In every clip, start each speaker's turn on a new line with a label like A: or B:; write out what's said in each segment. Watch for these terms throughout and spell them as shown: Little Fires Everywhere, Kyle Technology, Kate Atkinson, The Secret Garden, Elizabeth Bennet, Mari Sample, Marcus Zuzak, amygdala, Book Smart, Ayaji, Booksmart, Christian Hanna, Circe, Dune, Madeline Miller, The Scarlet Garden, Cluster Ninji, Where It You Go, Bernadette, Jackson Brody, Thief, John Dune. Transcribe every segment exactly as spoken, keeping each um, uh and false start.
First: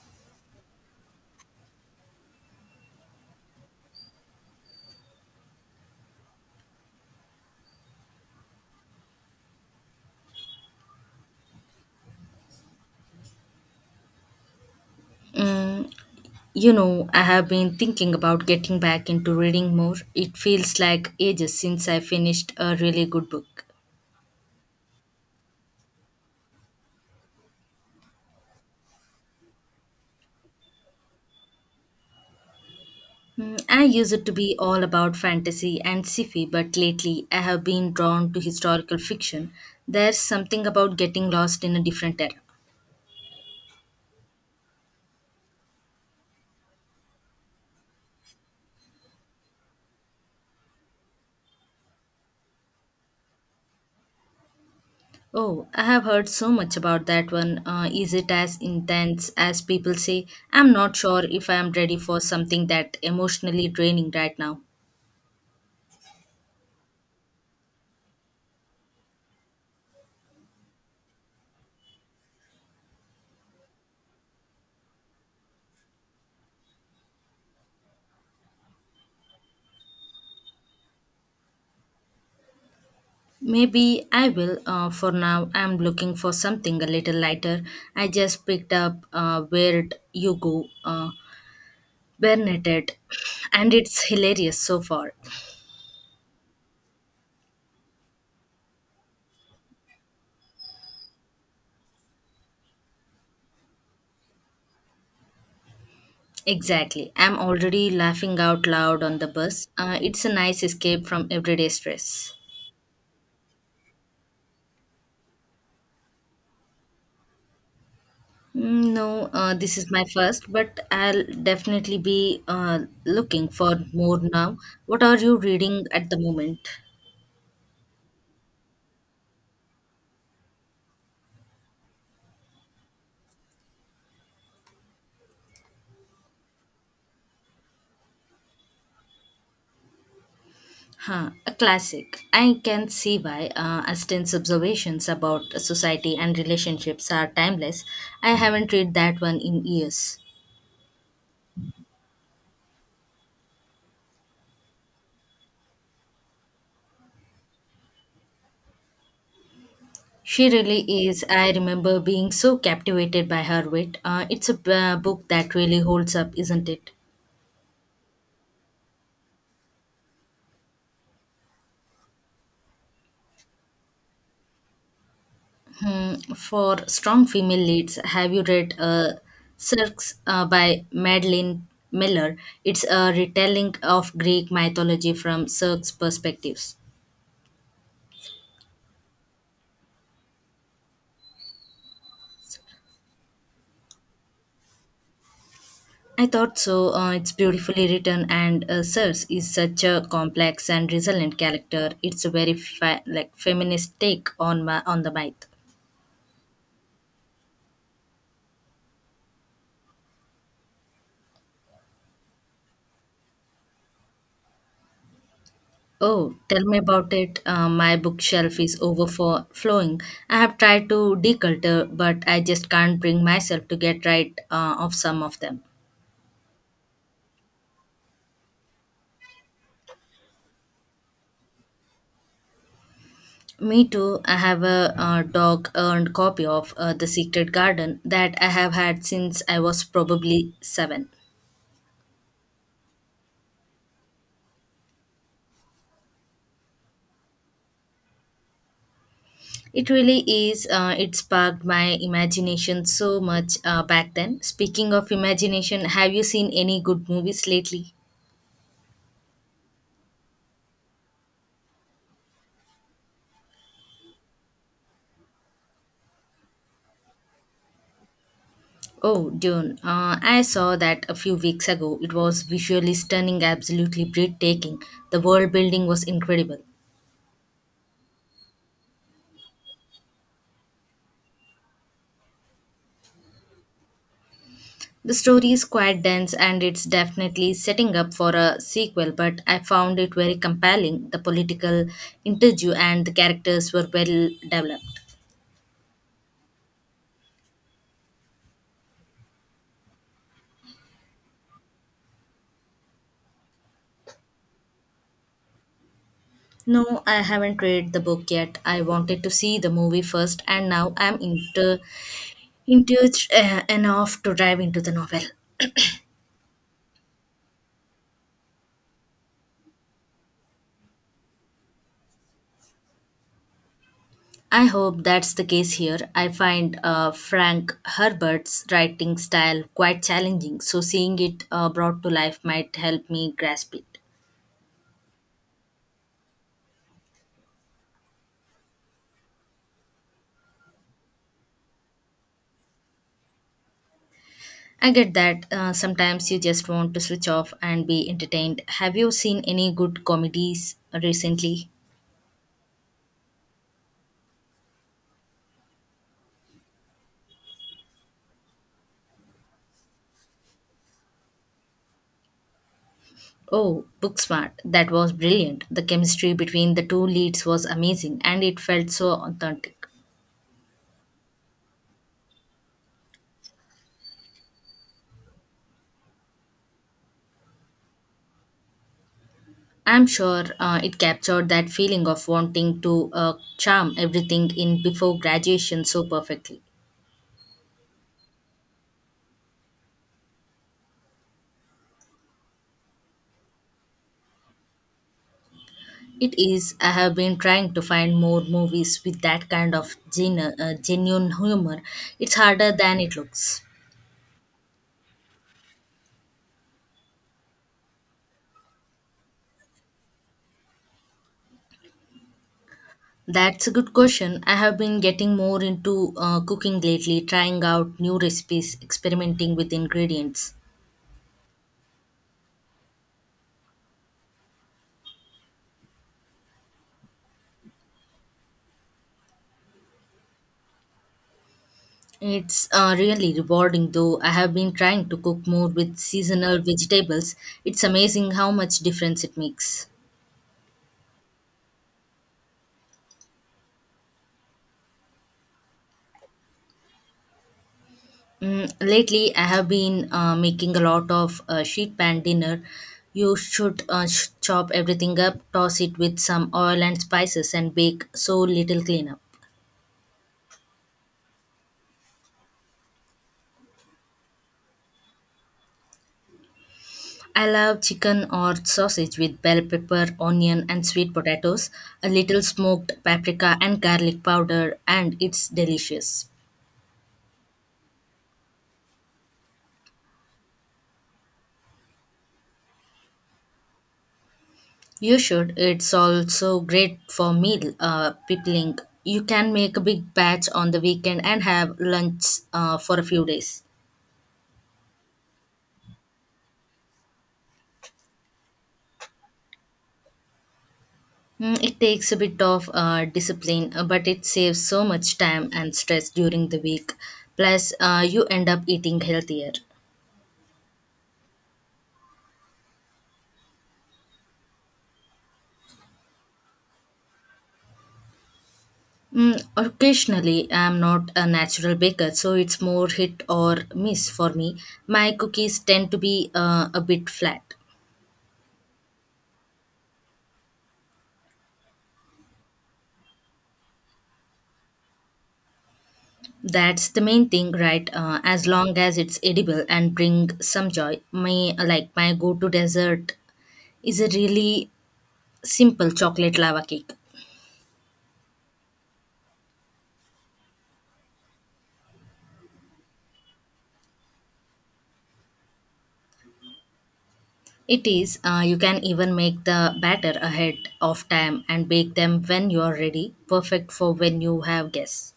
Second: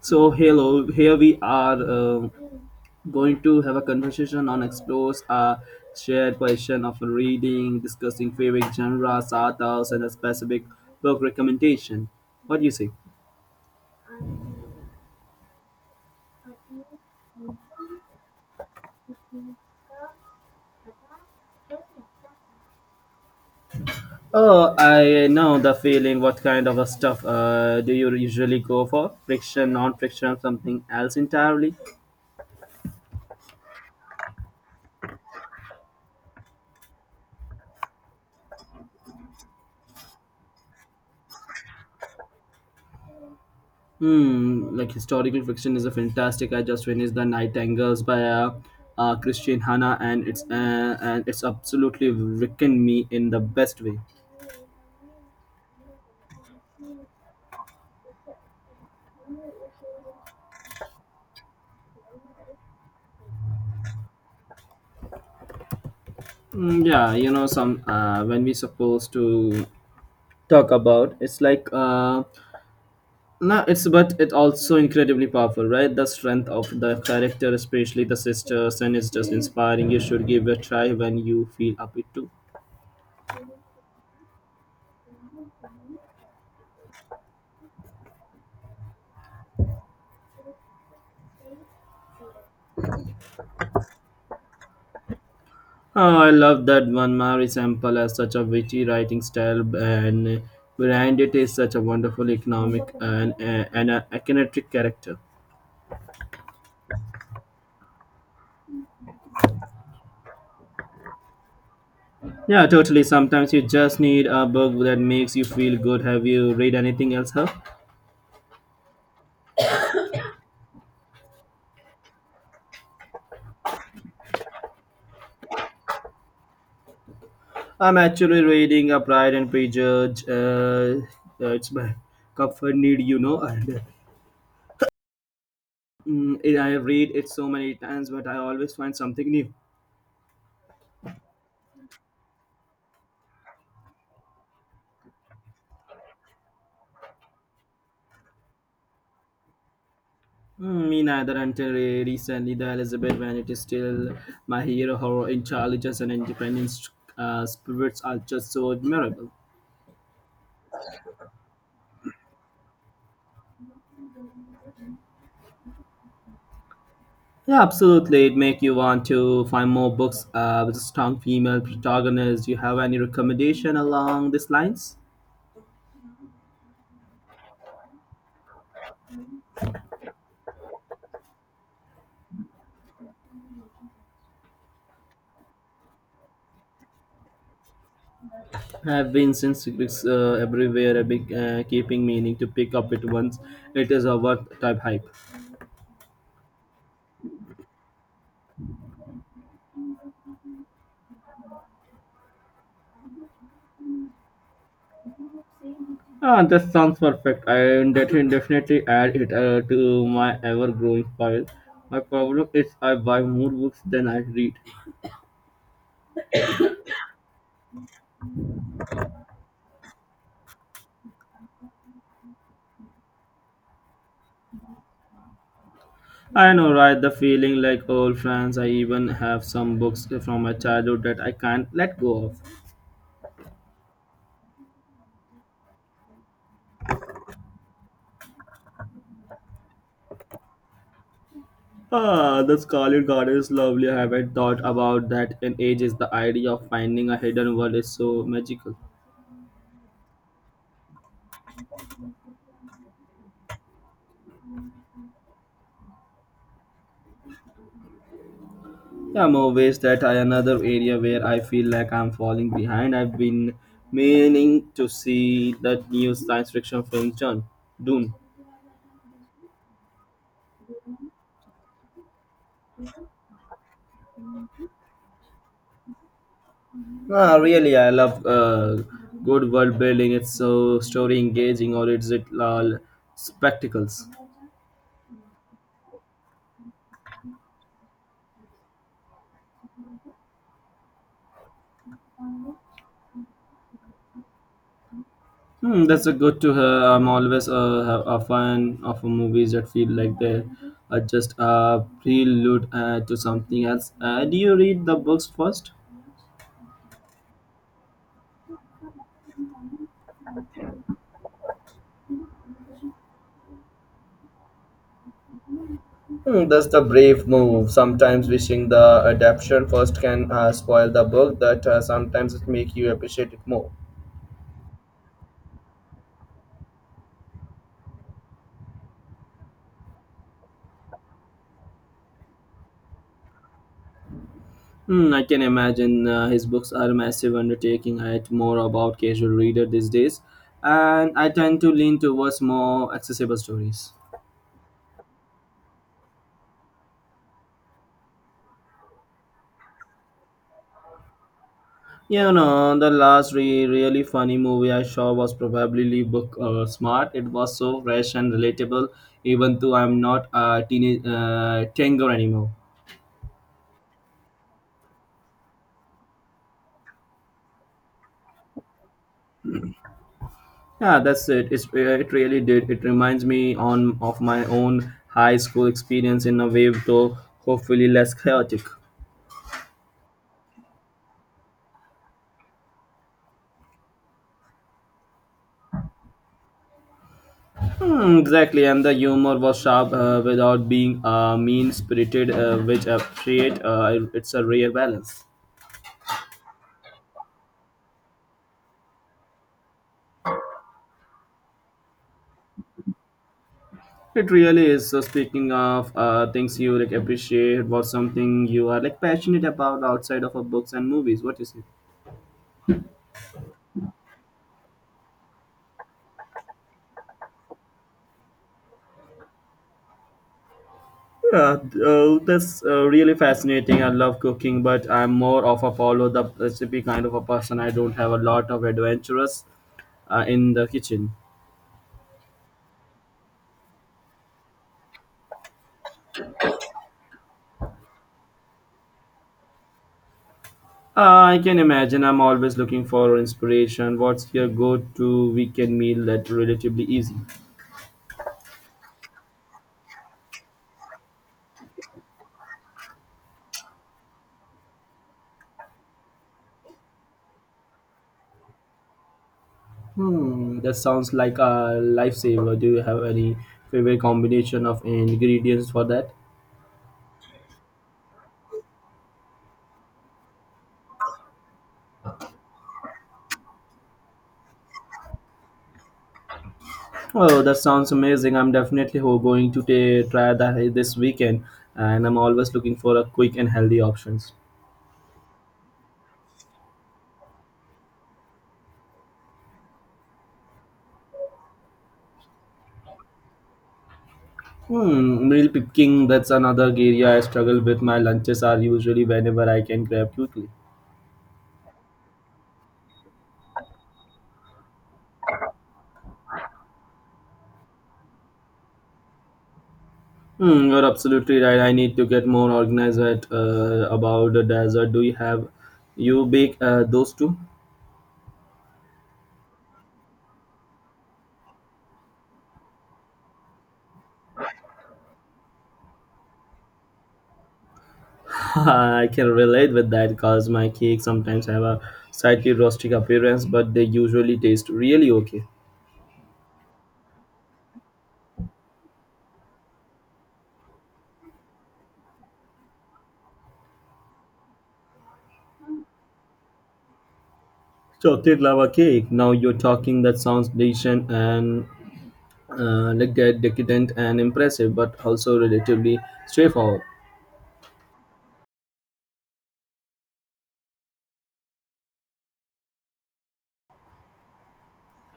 A: So, hello, here we are um going to have a conversation on explores a shared question of reading, discussing favorite genres, authors, and a specific book recommendation. What do you say?
B: Mm, you know, I have been thinking about getting back into reading more. It feels like ages since I finished a really good book.
A: Oh, I know the feeling. What kind of a stuff uh, do you usually go for? Friction, non-friction, something else entirely?
B: Mm, I used to be all about fantasy and sci-fi, but lately I have been drawn to historical fiction. There's something about getting lost in a different era.
A: Hmm, like historical fiction is a fantastic. I just finished The Nightingales by uh, uh, Christian Hanna, and it's uh, and it's absolutely written me in the best way.
B: Oh, I have heard so much about that one. Uh, is it as intense as people say? I'm not sure if I am ready for something that emotionally draining right now.
A: Mm, yeah, you know, some uh, when we supposed to talk about, it's like uh, no, it's but it also incredibly powerful, right? The strength of the character, especially the sisters, and it's just inspiring. You should give it a try when you feel up it too.
B: Maybe I will. Uh, for now, I'm looking for something a little lighter. I just picked up uh, Where It You Go, uh, Bernadette, and it's hilarious so far.
A: Oh, I love that one. Mari Sample has such a witty writing style, and behind it is such a wonderful economic and, uh, and a kinetic character.
B: Exactly. I'm already laughing out loud on the bus. Uh, it's a nice escape from everyday stress.
A: Yeah, totally. Sometimes you just need a book that makes you feel good. Have you read anything else, huh?
B: Mm, no, uh, this is my first, but I'll definitely be uh, looking for more now. What are you reading at the moment?
A: I'm actually reading a Pride and Prejudice. Uh, uh, it's my comfort need, you know, and mm, I read it so many times, but I always find something new.
B: Huh, a classic. I can see why uh, Aston's observations about society and relationships are timeless. I haven't read that one in years.
A: Mm, me neither until re- recently, the Elizabeth Bennet is still my hero. Her intelligence and independence uh, spirits are just so admirable.
B: She really is. I remember being so captivated by her wit. Uh, it's a uh, book that really holds up, isn't it?
A: Yeah, absolutely. It make you want to find more books uh, with a strong female protagonist. Do you have any recommendation along these lines?
B: Hmm, for strong female leads, have you read uh, Circe uh, by Madeline Miller? It's a retelling of Greek mythology from Circe's perspectives.
A: I've been since it's, uh, everywhere. I've been uh, keeping meaning to pick up it once. It is a what type hype.
B: I thought so. Uh, it's beautifully written, and uh, Sirs is such a complex and resilient character. It's a very fa- like feminist take on my on the myth.
A: Ah, that sounds perfect. I'll def- definitely add it uh, to my ever-growing pile. My problem is I buy more books than I read.
B: Oh, tell me about it. Uh, my bookshelf is overflowing. I have tried to declutter, but I just can't bring myself to get right uh, of some of them.
A: I know, right? The feeling like old friends. I even have some books from my childhood that I can't let go of.
B: Me too. I have a uh, dog earned copy of uh, The Secret Garden that I have had since I was probably seven.
A: Ah, the Scarlet Garden is lovely. I haven't thought about that in ages. The idea of finding a hidden world is so magical.
B: It really is. Uh, it sparked my imagination so much uh, back then. Speaking of imagination, have you seen any good movies lately?
A: Yeah, I'm always that I another area where I feel like I'm falling behind. I've been meaning to see that new science fiction film John Dune.
B: Oh, Dune. Uh, I saw that a few weeks ago. It was visually stunning, absolutely breathtaking. The world building was incredible.
A: Ah, really, I love uh, good world building. It's so story engaging, or is it all spectacles?
B: The story is quite dense and it's definitely setting up for a sequel, but I found it very compelling. The political interview and the characters were well developed.
A: Hmm, that's a good to her. I'm always a, a fan of movies that feel like they are just a prelude uh, to something else. Uh, do you read the books first?
B: No, I haven't read the book yet. I wanted to see the movie first, and now I'm inter- enthused uh, enough to dive into the novel.
A: Hmm, that's the brave move. Sometimes wishing the adaptation first can uh, spoil the book, that uh, sometimes it make you appreciate it more.
B: I hope that's the case here. I find uh, Frank Herbert's writing style quite challenging, so seeing it uh, brought to life might help me grasp it.
A: Hmm, I can imagine uh, his books are a massive undertaking. I write more about casual reader these days, and I tend to lean towards more accessible stories.
B: I get that uh, sometimes you just want to switch off and be entertained. Have you seen any good comedies recently?
A: You know, the last re- really funny movie I saw was probably Book uh, Smart. It was so fresh and relatable, even though I'm not a teenage uh, tango anymore.
B: Oh, Booksmart. That was brilliant. The chemistry between the two leads was amazing and it felt so authentic.
A: Yeah, that's it. It's, uh, it really did. It reminds me on of my own high school experience in a way, though hopefully less chaotic.
B: I'm sure uh, it captured that feeling of wanting to uh, charm everything in before graduation so perfectly.
A: Hmm, exactly, and the humor was sharp uh, without being uh, mean-spirited, uh, which I appreciate. Uh, it's a rare balance.
B: It is, I have been trying to find more movies with that kind of genu- uh, genuine humor. It's harder than it looks.
A: It really is. So speaking of uh, things you like appreciate, what's something you are like passionate about outside of uh, books and movies? What is it?
B: That's a good question. I have been getting more into uh, cooking lately, trying out new recipes, experimenting with ingredients.
A: Yeah, uh, that's uh, really fascinating. I love cooking, but I'm more of a follow the recipe kind of a person. I don't have a lot of adventurous uh, in the kitchen.
B: It's uh, really rewarding though. I have been trying to cook more with seasonal vegetables. It's amazing how much difference it makes.
A: Uh, I can imagine. I'm always looking for inspiration. What's your go-to weekend meal that relatively easy?
B: Mm, lately, I have been uh, making a lot of uh, sheet pan dinner. You should uh, sh- chop everything up, toss it with some oil and spices, and bake so little cleanup.
A: Hmm, that sounds like a lifesaver. Do you have any favorite combination of ingredients for that?
B: I love chicken or sausage with bell pepper, onion, and sweet potatoes, a little smoked paprika and garlic powder, and it's delicious.
A: Oh, that sounds amazing. I'm definitely ho- going to ta- try that this weekend, and I'm always looking for a quick and healthy options.
B: You should. It's also great for meal uh, peopling. You can make a big batch on the weekend and have lunch uh, for a few days.
A: Hmm, meal picking, that's another area I struggle with. My lunches are usually whenever I can grab quickly.
B: Mm, it takes a bit of uh, discipline, uh, but it saves so much time and stress during the week. Plus, uh, you end up eating healthier.
A: Hmm, you're absolutely right. I need to get more organized at, uh, about the dessert. Do you have you bake uh, those too?
B: Mm, occasionally, I'm not a natural baker, so it's more hit or miss for me. My cookies tend to be uh, a bit flat.
A: I can relate with that because my cakes sometimes have a slightly rustic appearance, but they usually taste really okay.
B: That's the main thing, right? Uh, as long as it's edible and bring some joy. My like my go-to dessert is a really simple chocolate lava cake.
A: Chocolate lava cake. Now you're talking. That sounds decent and uh, like that decadent and impressive, but also relatively straightforward.
B: It is. Uh, you can even make the batter ahead of time and bake them when you are ready. Perfect for when you have guests.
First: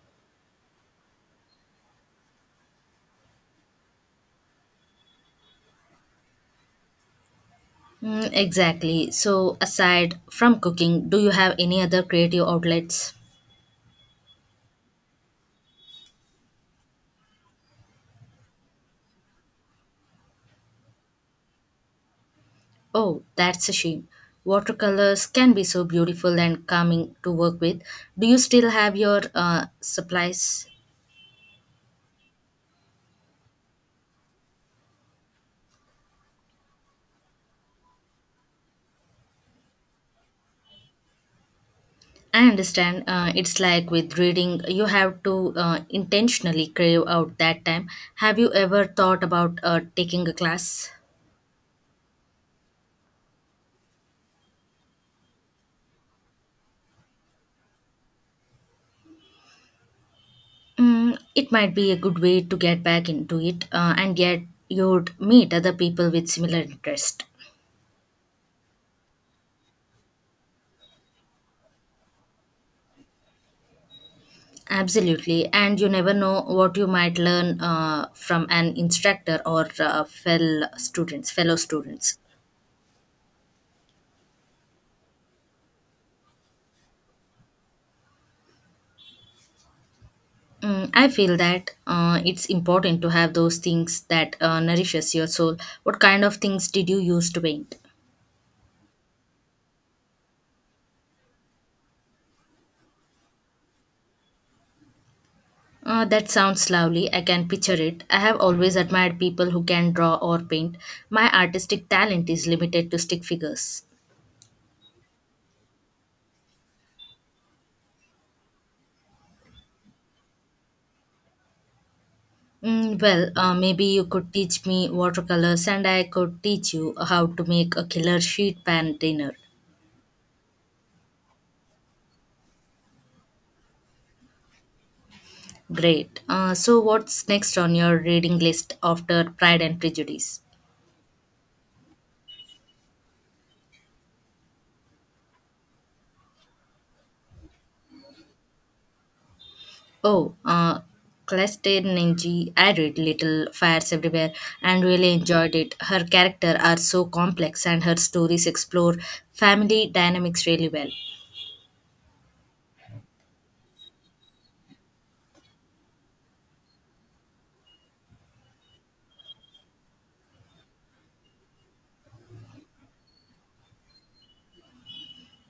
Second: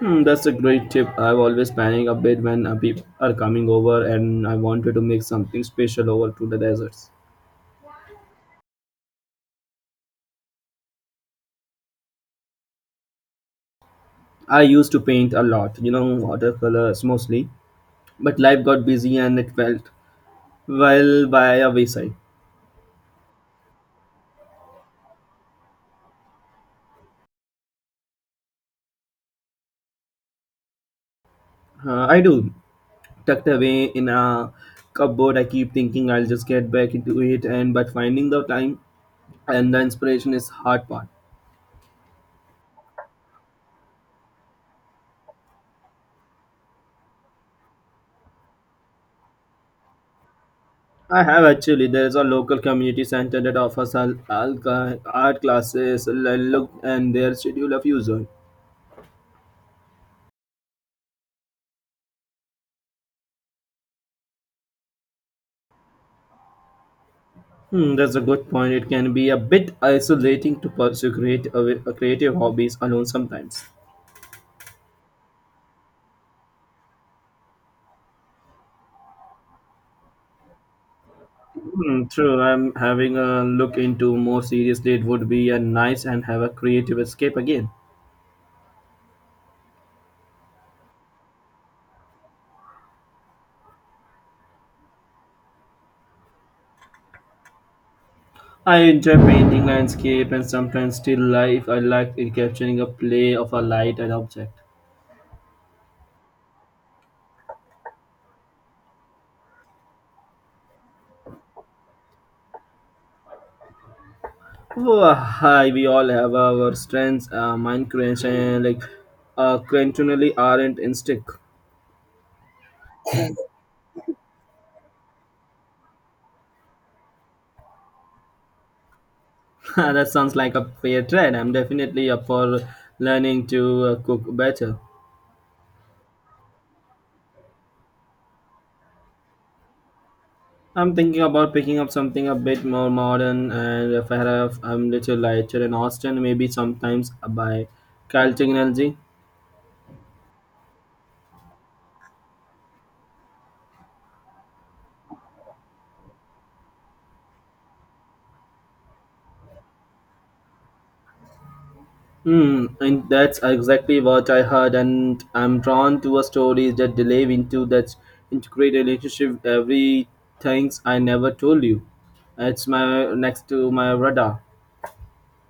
A: Hmm, that's a great tip. I've always panic a bit when uh, people are coming over, and I wanted to make something special over to the deserts.
B: Mm, exactly. So aside from cooking, do you have any other creative outlets?
A: I used to paint a lot, you know, watercolors mostly, but life got busy and it felt well by a wayside.
B: Oh, that's a shame. Watercolors can be so beautiful and calming to work with. Do you still have your uh, supplies?
A: Uh, I do tucked away in a cupboard. I keep thinking I'll just get back into it, and but finding the time and the inspiration is hard part.
B: I understand uh, it's like with reading, you have to uh, intentionally crave out that time. Have you ever thought about uh, taking a class?
A: I have actually. There is a local community center that offers al- alca- art classes. l- Look and their schedule of user.
B: Mm, it might be a good way to get back into it, uh, and yet you'd meet other people with similar interest.
A: Hmm, that's a good point. It can be a bit isolating to pursue create, uh, creative hobbies alone sometimes.
B: Absolutely, and you never know what you might learn uh, from an instructor or uh, fellow students, fellow
A: Hmm,
B: students.
A: true. I'm having a look into more seriously. It would be a nice and have a creative escape again.
B: Mm, I feel that uh, it's important to have those things that uh, nourishes your soul. What kind of things did you use to paint?
A: I enjoy painting landscape and sometimes still life. I like in capturing a play of a light and object.
B: Uh, that sounds lovely. I can picture it. I have always admired people who can draw or paint. My artistic talent is limited to stick figures.
A: Oh, hi, we all have our strengths. Uh, mine creation, like, uh, continually aren't in stick.
B: Mm, well, uh, maybe you could teach me watercolors and I could teach you how to make a killer sheet pan dinner.
A: that sounds like a fair trade. I'm definitely up for learning to uh, cook better.
B: Great. Uh, so, what's next on your reading list after Pride and Prejudice?
A: I'm thinking about picking up something a bit more modern, and if I have, I'm little lighter in Austin, maybe sometimes by Kyle Technology.
B: Oh, uh, Cluster Ninji. I read Little Fires Everywhere and really enjoyed it. Her characters are so complex and her stories explore family dynamics really well.
A: Hmm, and that's exactly what I heard, and I'm drawn to a story that delve into that integrated relationship, every things I never told you. It's my next to my radar.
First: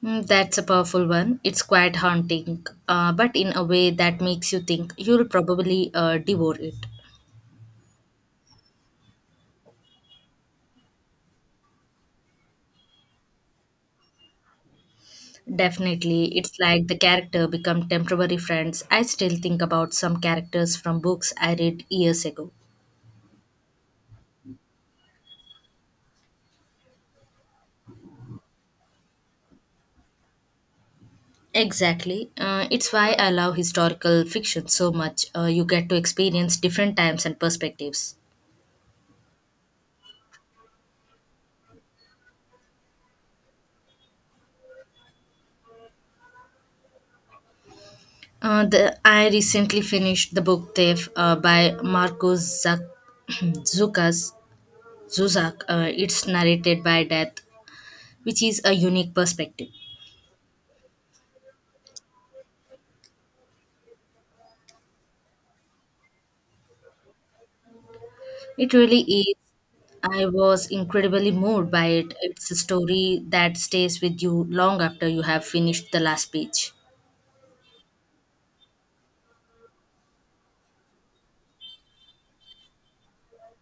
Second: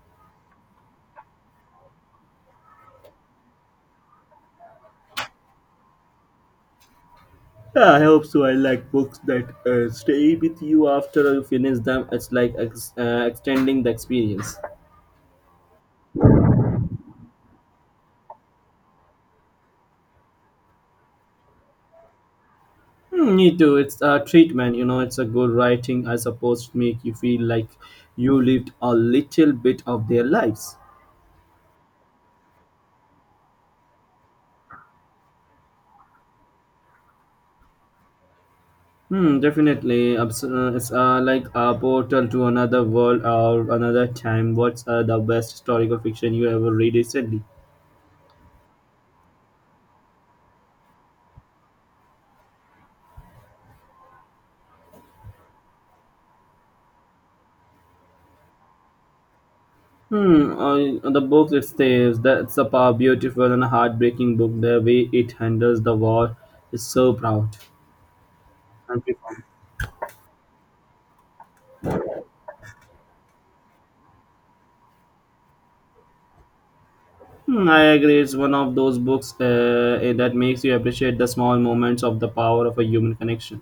B: Mm, that's a powerful one. It's quite haunting, uh, but in a way that makes you think you'll probably uh, devour it.
A: Yeah, I hope so. I like books that uh, stay with you after you finish them. It's like ex- uh, extending the experience.
B: Definitely, it's like the character become temporary friends. I still think about some characters from books I read years ago.
A: Hmm, me too. It's a treatment, you know. It's a good writing, I suppose, to make you feel like you lived a little bit of their lives.
B: Exactly. Uh, it's why I love historical fiction so much. Uh, you get to experience different times and perspectives.
A: Hmm, definitely. Abs- uh, It's uh, like a portal to another world or another time. What's uh, the best historical fiction you ever read recently?
B: Uh, the, I recently finished the book Thief uh, by Marcus Zuc- Zukas. Zuzak, uh, it's narrated by Death, which is a unique perspective.
A: Hmm, uh, the book it says that's a power, beautiful and heartbreaking book. The way it handles the war is so proud.
B: It really
A: Thank you.
B: is. I was incredibly moved by it. It's a story that stays with you long after you have finished the last page.
A: Hmm, I agree. It's one of those books uh, eh, that makes you appreciate the small moments of the power of a human connection.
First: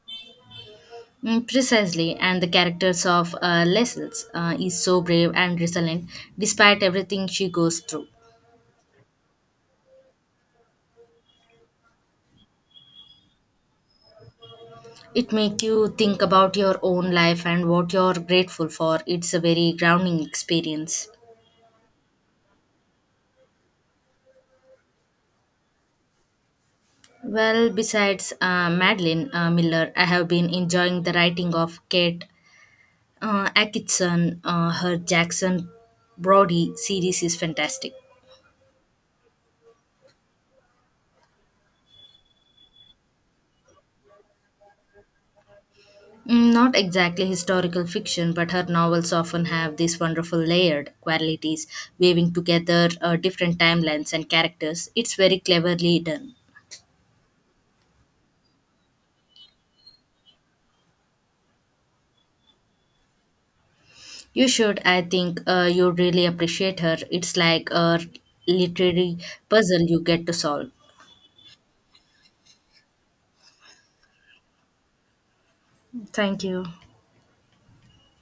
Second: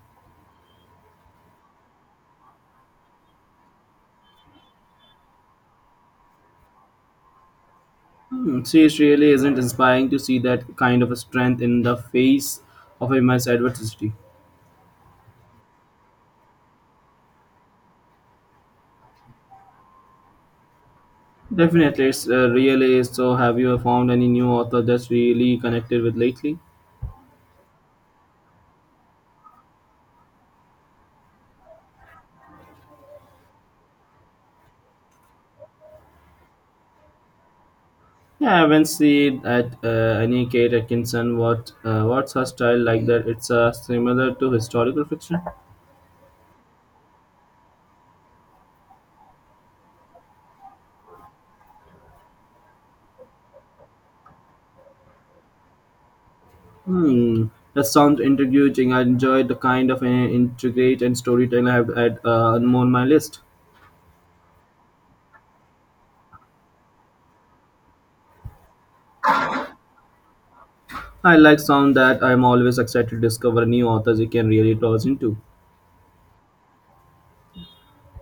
B: Mm, precisely, and the characters of uh, Lessels uh, is so brave and resilient despite everything she goes through.
A: Hmm, see, it really isn't inspiring to see that kind of a strength in the face of immense adversity.
B: It makes you think about your own life and what you're grateful for. It's a very grounding experience.
A: Definitely, it's uh, really is. So, have you found any new author that's really connected with lately?
B: Well, besides uh, Madeline uh, Miller, I have been enjoying the writing of Kate uh, Atkinson. Uh, her Jackson Brody series is fantastic.
A: Yeah, I haven't seen at uh, any Kate Atkinson. What uh, what's her style like? That it's uh, similar to historical fiction.
B: Mm, not exactly historical fiction, but her novels often have these wonderful layered qualities, weaving together uh, different timelines and characters. It's very cleverly done.
A: Hmm, that sounds intriguing. I enjoy the kind of uh, intricate and storytelling I have had uh, on my list.
B: You should, I think, uh, you really appreciate her. It's like a literary puzzle you get to solve.
A: I like sound that I'm always excited to discover new authors you can really toss into.
B: Thank you.